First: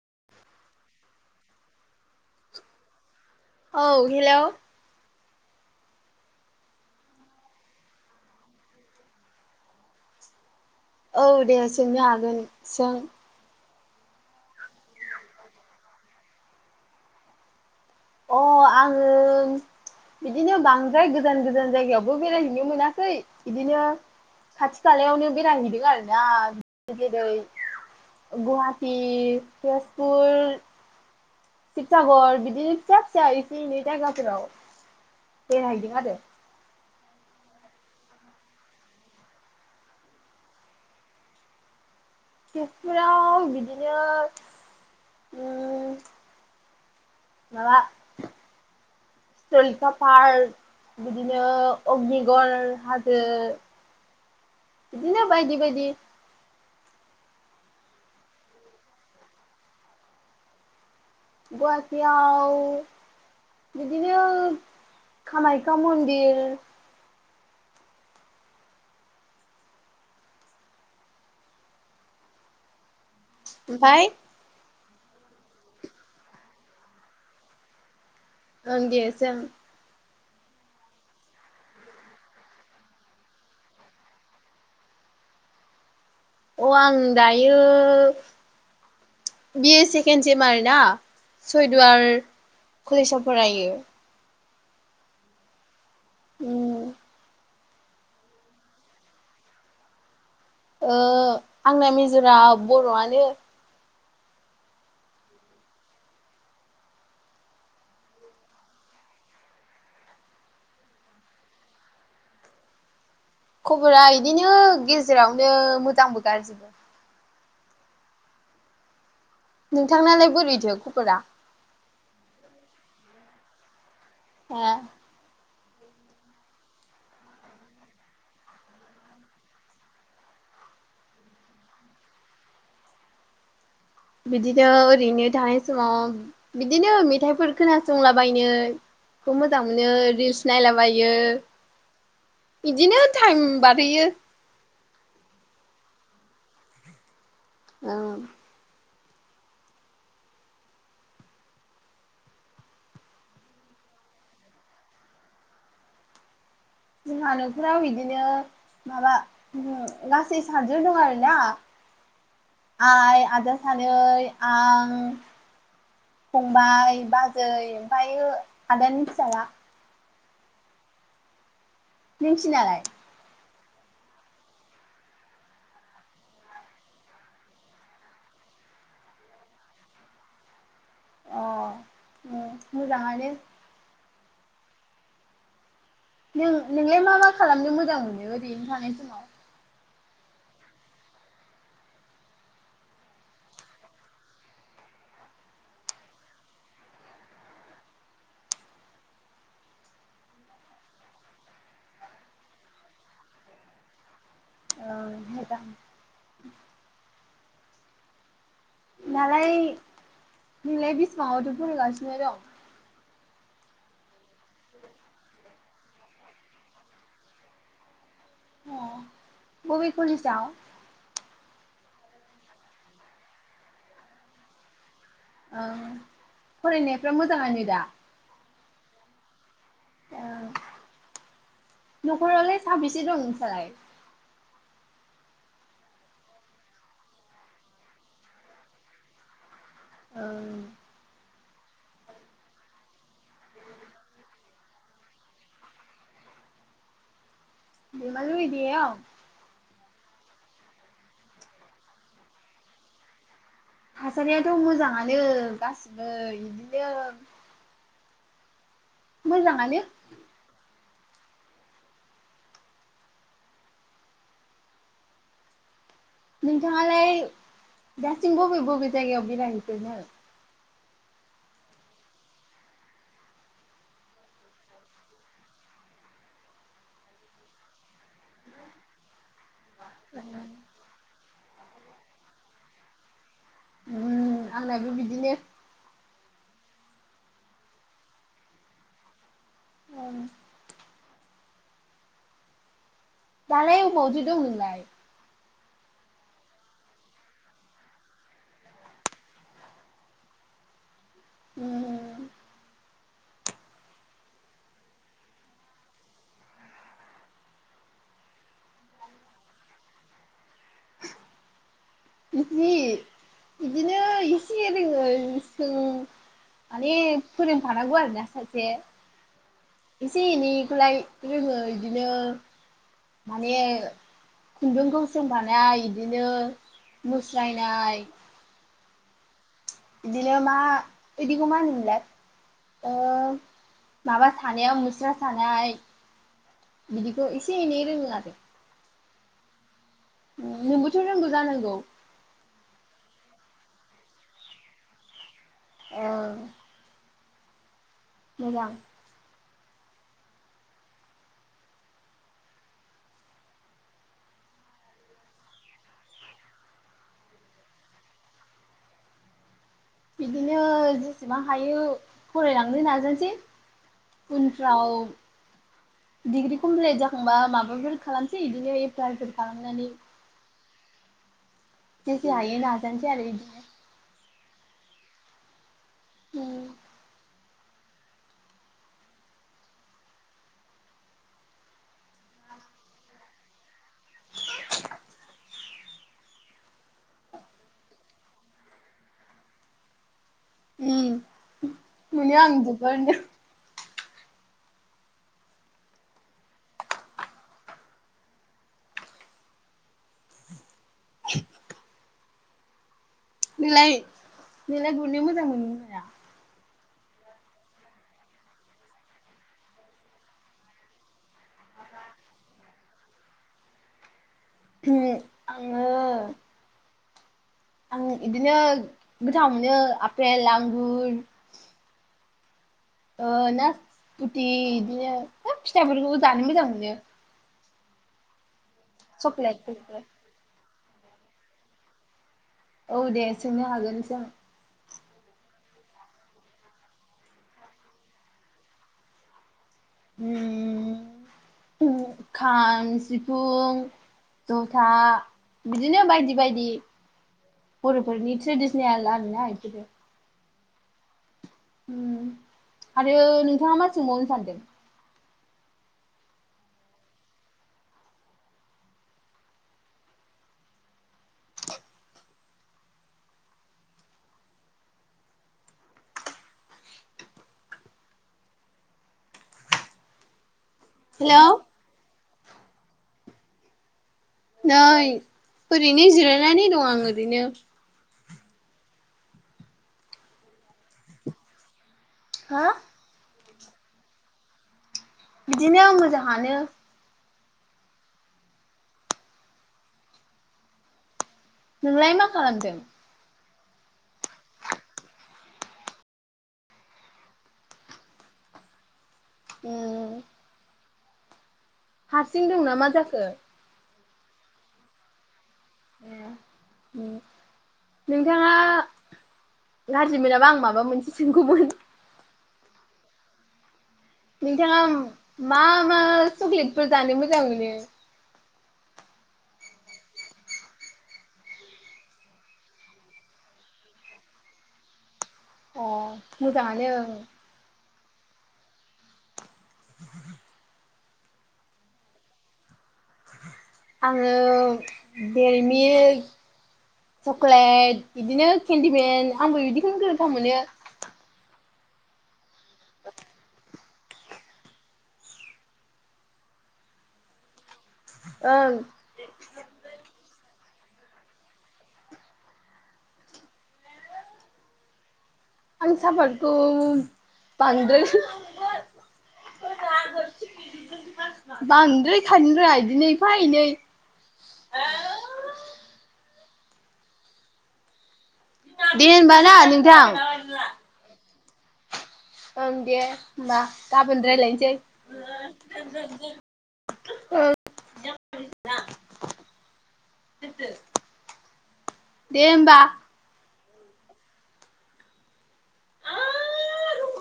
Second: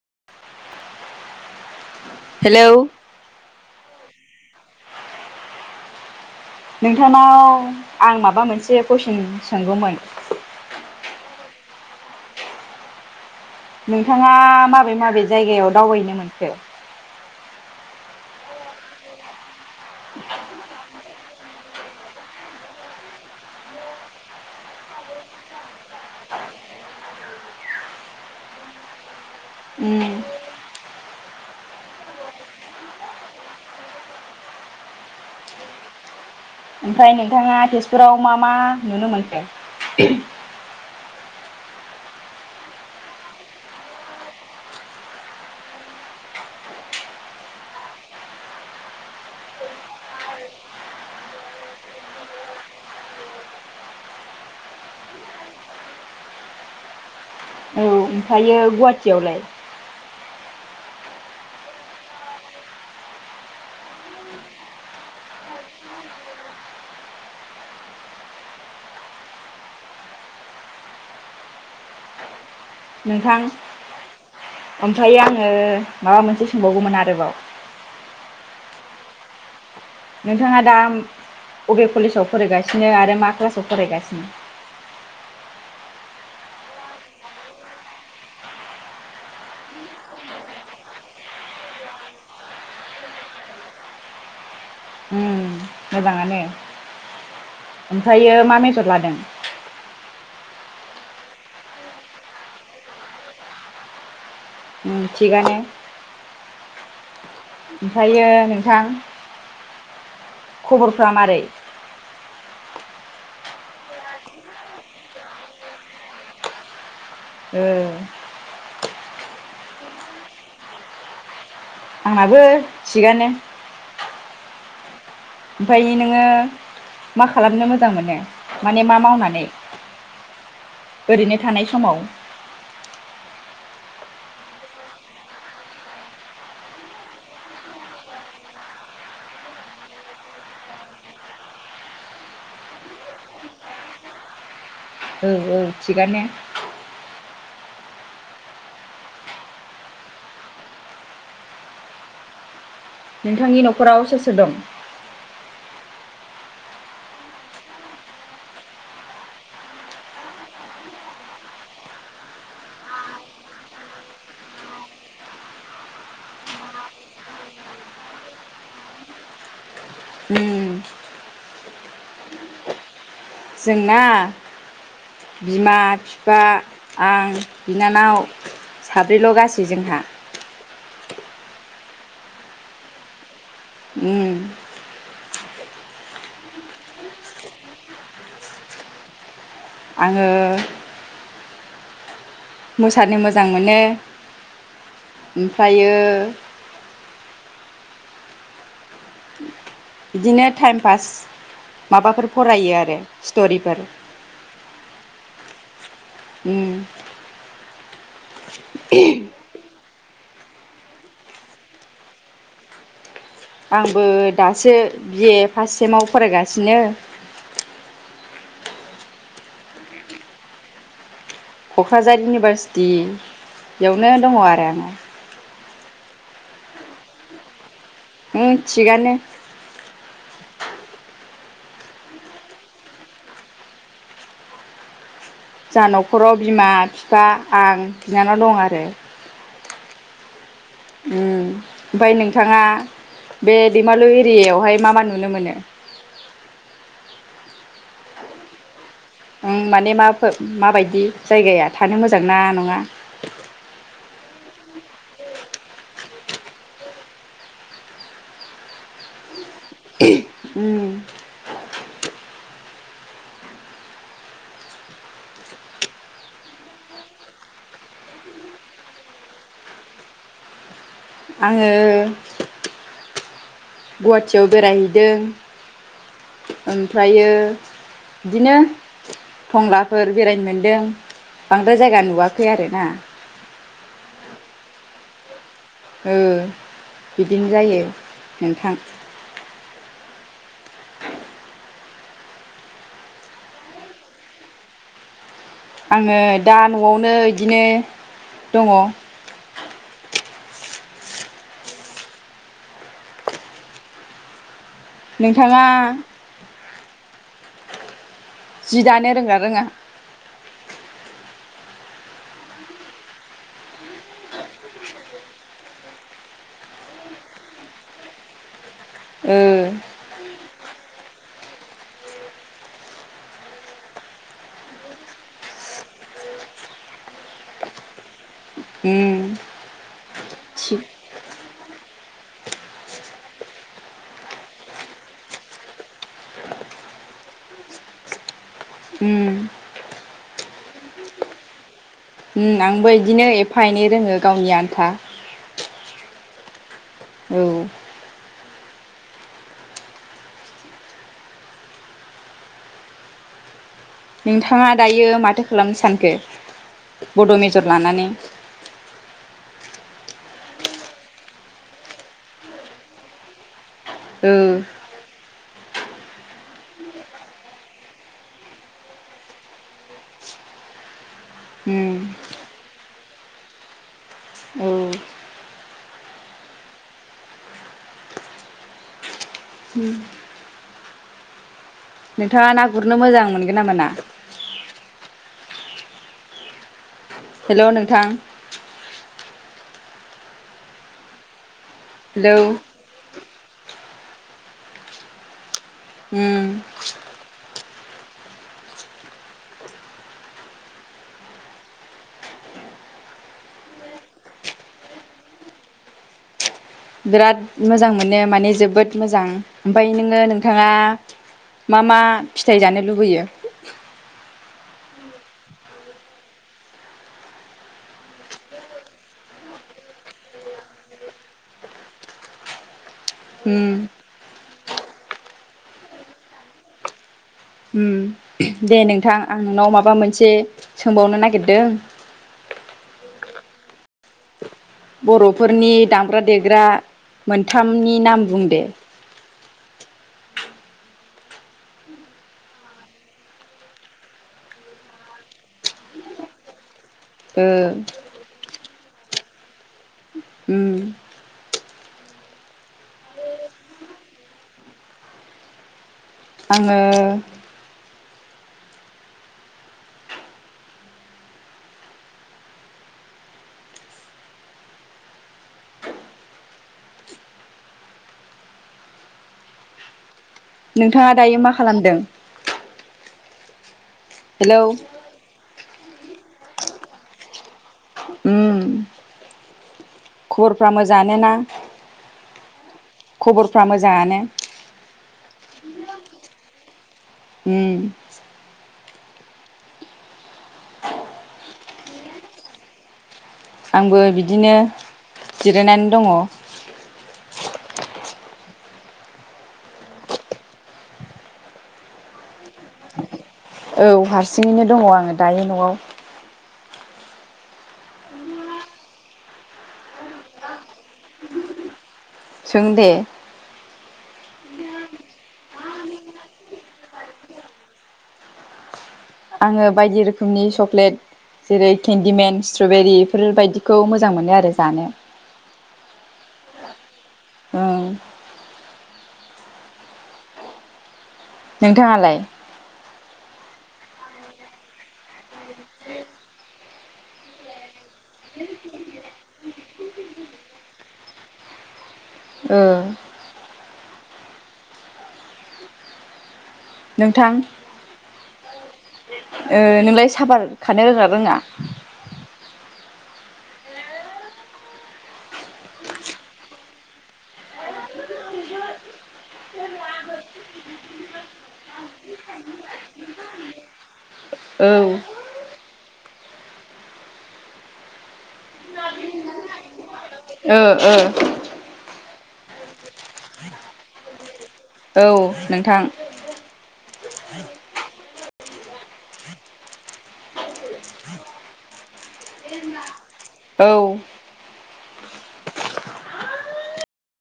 [inaudible] Hello, औ hello, नोंथांनाव आं माबा मोनसे कुइसन सोंगौमोन? औ दे सोंनो हागोन सों? नोंथाङा माबे माबे जायगायाव दावबायनो मोनखो? अ आङो बिदिनो बांद्राय गोजान गोजान जायगायावबो बेरायहैनो मोनाखै बिदिनो खाथि खालायावनो बेराइ हैदों आरो ना गेदै गुवाहाटि उम तेजपुर सिबसागर बिदिनो फिसा फिसा इसे एनै जायगाफ्राव बेरायहैदों आरो ओमफाय नोंथाङा तेजपुराव मा मा नुनो मोनखो? तेजपुराव बिदिनो उम माबा सलिथा पार्क बिदिनो अगनिगर हाजो बिदिनो बायदि बायदि। ओमफायो गुवाहाटियावलाय? गवाहाटि आव बिदिनो कामाख्या मन्दिर नोंथां ओमफाय ओमफ्राय आङो माबा मोनसे सोंबावगौमोन आरोबाव ओं दे सों। नोंथाङा दा अबे कलेजाव फरायगासिनो आरो मा क्लासाव फरायगासिनो? [inaudible] अ आं दायो बि-ए सेकेण्ड सेम आरो ना सयदुवार कलेसाव फरायो। उम मोजाङानो उम। ओमफ्रायो मा मेजर लादों? ओ आंना मेजरा बर'आनो। ओं थिगानो। ओमफायो नोंथां खबरफ्रा मारै? खबरा इदिनो गेजेरावनो मोजांबो गाज्रिबो। ओ नोंथांनालाय बोरैथो खबरा? आंनाबो थिगानो। आ ओमफायो नोङो मा खालामनो मोजां मोनो माने मा मावनानै? ओरैनो थानाय समाव। बिदिनो ओरैनो थानाय समाव बिदिनो मेथाइफोर खोनासंलाबायनो। खौ मोजां मोनो रिल्स नायलाबायो। बिदिनो टाइम बारहोयो। औ औ थिगानो औ। नोंथांनि न'खराव सोर सोर दं?? जोंहा न'खराव बिदिनो माबा ओ गासै सादजन दं आरोना। [inaudible] आइ आदा सानै आं। फंबाय बाजै ओमफायो आदानि फिसाला। उम नोंसिनालाय? जोंना बिमा फिफा आं बिनानाव। साब्रैल' गासै जोंहा। अ उम मोजाङानो। उम नों नोंलाय मा मा खालामनो मोजां मोनो ओरैनो थानाय समाव? आङो मोसानो मोजां मोनो ओमफ्रायो बिदिनो टाइम पास माबाफोर फरायो आरो स्ट'रिफोर। ओ मोजां। उम। दालाय नोंलाय बिसिबांयावथो फरायगासिनो दं? आंबो दासो बि ए फास्ट सेमाव फरायगासिनो। अ बबे कलेजाव? क'क्राझार इउनिभारसिटि बेयावनो दङ आरो आं। औ फरायनायफ्रा मोजाङानो दा। उम थिगानो। ओ न'खरावलाय साबेसे दं नोंसालाय जाहा न'खराव बिमा बिफा आं बिनानाव दं आरो। ओं उम। ओमफाय नोंथाङा बे दैमालु एरियायावहाय मा मा नुनो मोनो? दैमालु एरियायाव। ओं माने मा माबायदि जायगाया थानो मोजां ना नङा। थासारियाथ' मोजाङानो गासिबो [unintelligible] मोजाङानो। उम। नोंथाङालाय दासिम बबे बबे जायगायाव बेरायहैखोनो? आङो गुवाहाटियाव बेरायहैदों। ओमफ्रायो बिदिनो टंलाफोर बेरायनो मोनदों बांद्राय जायगा नुवाखै आरोना। ओ आंनाबो बिदिनो। ओ बिदिनो जायो नोंथां। औ दालाय ओबावथो दं नोंलाय? आङो दा न'आवनो बिदिनो दङ। ओ नोंथाङा जि दानो रोंगो ना रोङा? बिदिनो इसे दोङो गुसुं माने फोरों फानांगौ आरो सासे ओ एसे एनैखौलाय रोङो बिदिनो माने खुन्दुंखौ सोंफानाय बिदिनो मुस्रायनाय उम बिदिनो मा थिग बिदिखौ मा होनोमोनलाय माबा सानायाव मुस्रा सानाय बिदिखौ इसे एनै रोङो आरो उम नोंबोथ' रोंगौ जानांगौ आंबो बिदिनो एफा एनै रोङो गावनि आन्था औ औ मोजां नोंथाङा दायो माथो खालामनो सानखो बड' मेजर लानानै बिदिनो जेसेबां हायो फरायलांनो नाजानिसै ओ उनफ्राव [inaudible] डिग्रि कमप्लिट जाखांबा माबाफोर खालामसै बिदिनो एप्लाइफोर खालामनानै उम जेसे हायो नाजानो सै आरो इदिनो औ उम। नोंथाङा ना गुरनो मोजां मोनगोन ना मोना। हेलौ नोंथां। उम मोनो‌ हेलौ आं [unintelligible] उम नोंलाय नोंलाय गुरनो मोजां मोनो [unintelligible] बिराद मोजां मोनो माने जोबोद मोजां ओमफ्राय नोङो नोंथाङा मा मा फिथाइ जानो लुबैयो? आङो आं इदिनो गोथाव मोनो आपेल आंगुर ओ उम नासफुथि इदिनो फिथाइफोरखौबो जानो मोजां मोनो। उम दे नोंथां आं नोंनाव माबा चक्लेटफोरखौ मोनसे सोंबावनो नागिरदों औ दे सोंनो हागोन‌ सों बर'फोरनि दामग्रा देग्रा मोनथामनि नाम बुंदे उम खाम सिफुं जथा बिदिनो बायदि बायदि ओ बरफोरनि ट्रेडसनोल आरो ना बेफीरो उम आरो नोंथाङा मा सोंबावनो सानदों आङो नोंथाङा दायो हेलौ मा खालामदों हेलौ नै ओरैनो जिरायनानै दं आं ओरैनो उम खबरफोरा मोजाङानो ना हा खबरफ्रा मोजाङानो बिदिनो मोजाङानो होम नोंलाय मा खालामदों आंबो बिदिनो जिरायनानै दङ ओम हारसिं दं ना मा जाखो औ हारसिङैनो दङ आङो दायो न'आव नोंथाङा गाज्रि मोनाबा आं माबा मोनसे सोंगौमोन सोंदे नोंथाङा मा मा चक्लेटफोर जानो मोजां मोनो आङो बायदि रोखोमनि चक्लेट जेरै केन्दिमेन स्ट्रबेरि बेफोरबायदिखौ मोजां मोनो आरो जानो अ मोजाङानो ओं नोंथाङालाय आङो देरिलिमिक चकलेट बिदिनो केन्दिमेन आंबो बिदिखौनो गोथाव मोनो ओ नोंथां ओ ओ नोंलाय साफार खानो रोङा ना रोङा आं साफाथ बांद्राय बांद्रायखानी रोङा बिदिनोएफानै औ दे होनबा ना नोंथांं ओ ओ ओं दे होमबा गाबोन रायलायनोसै औ नोंथां औ दे होमबा औ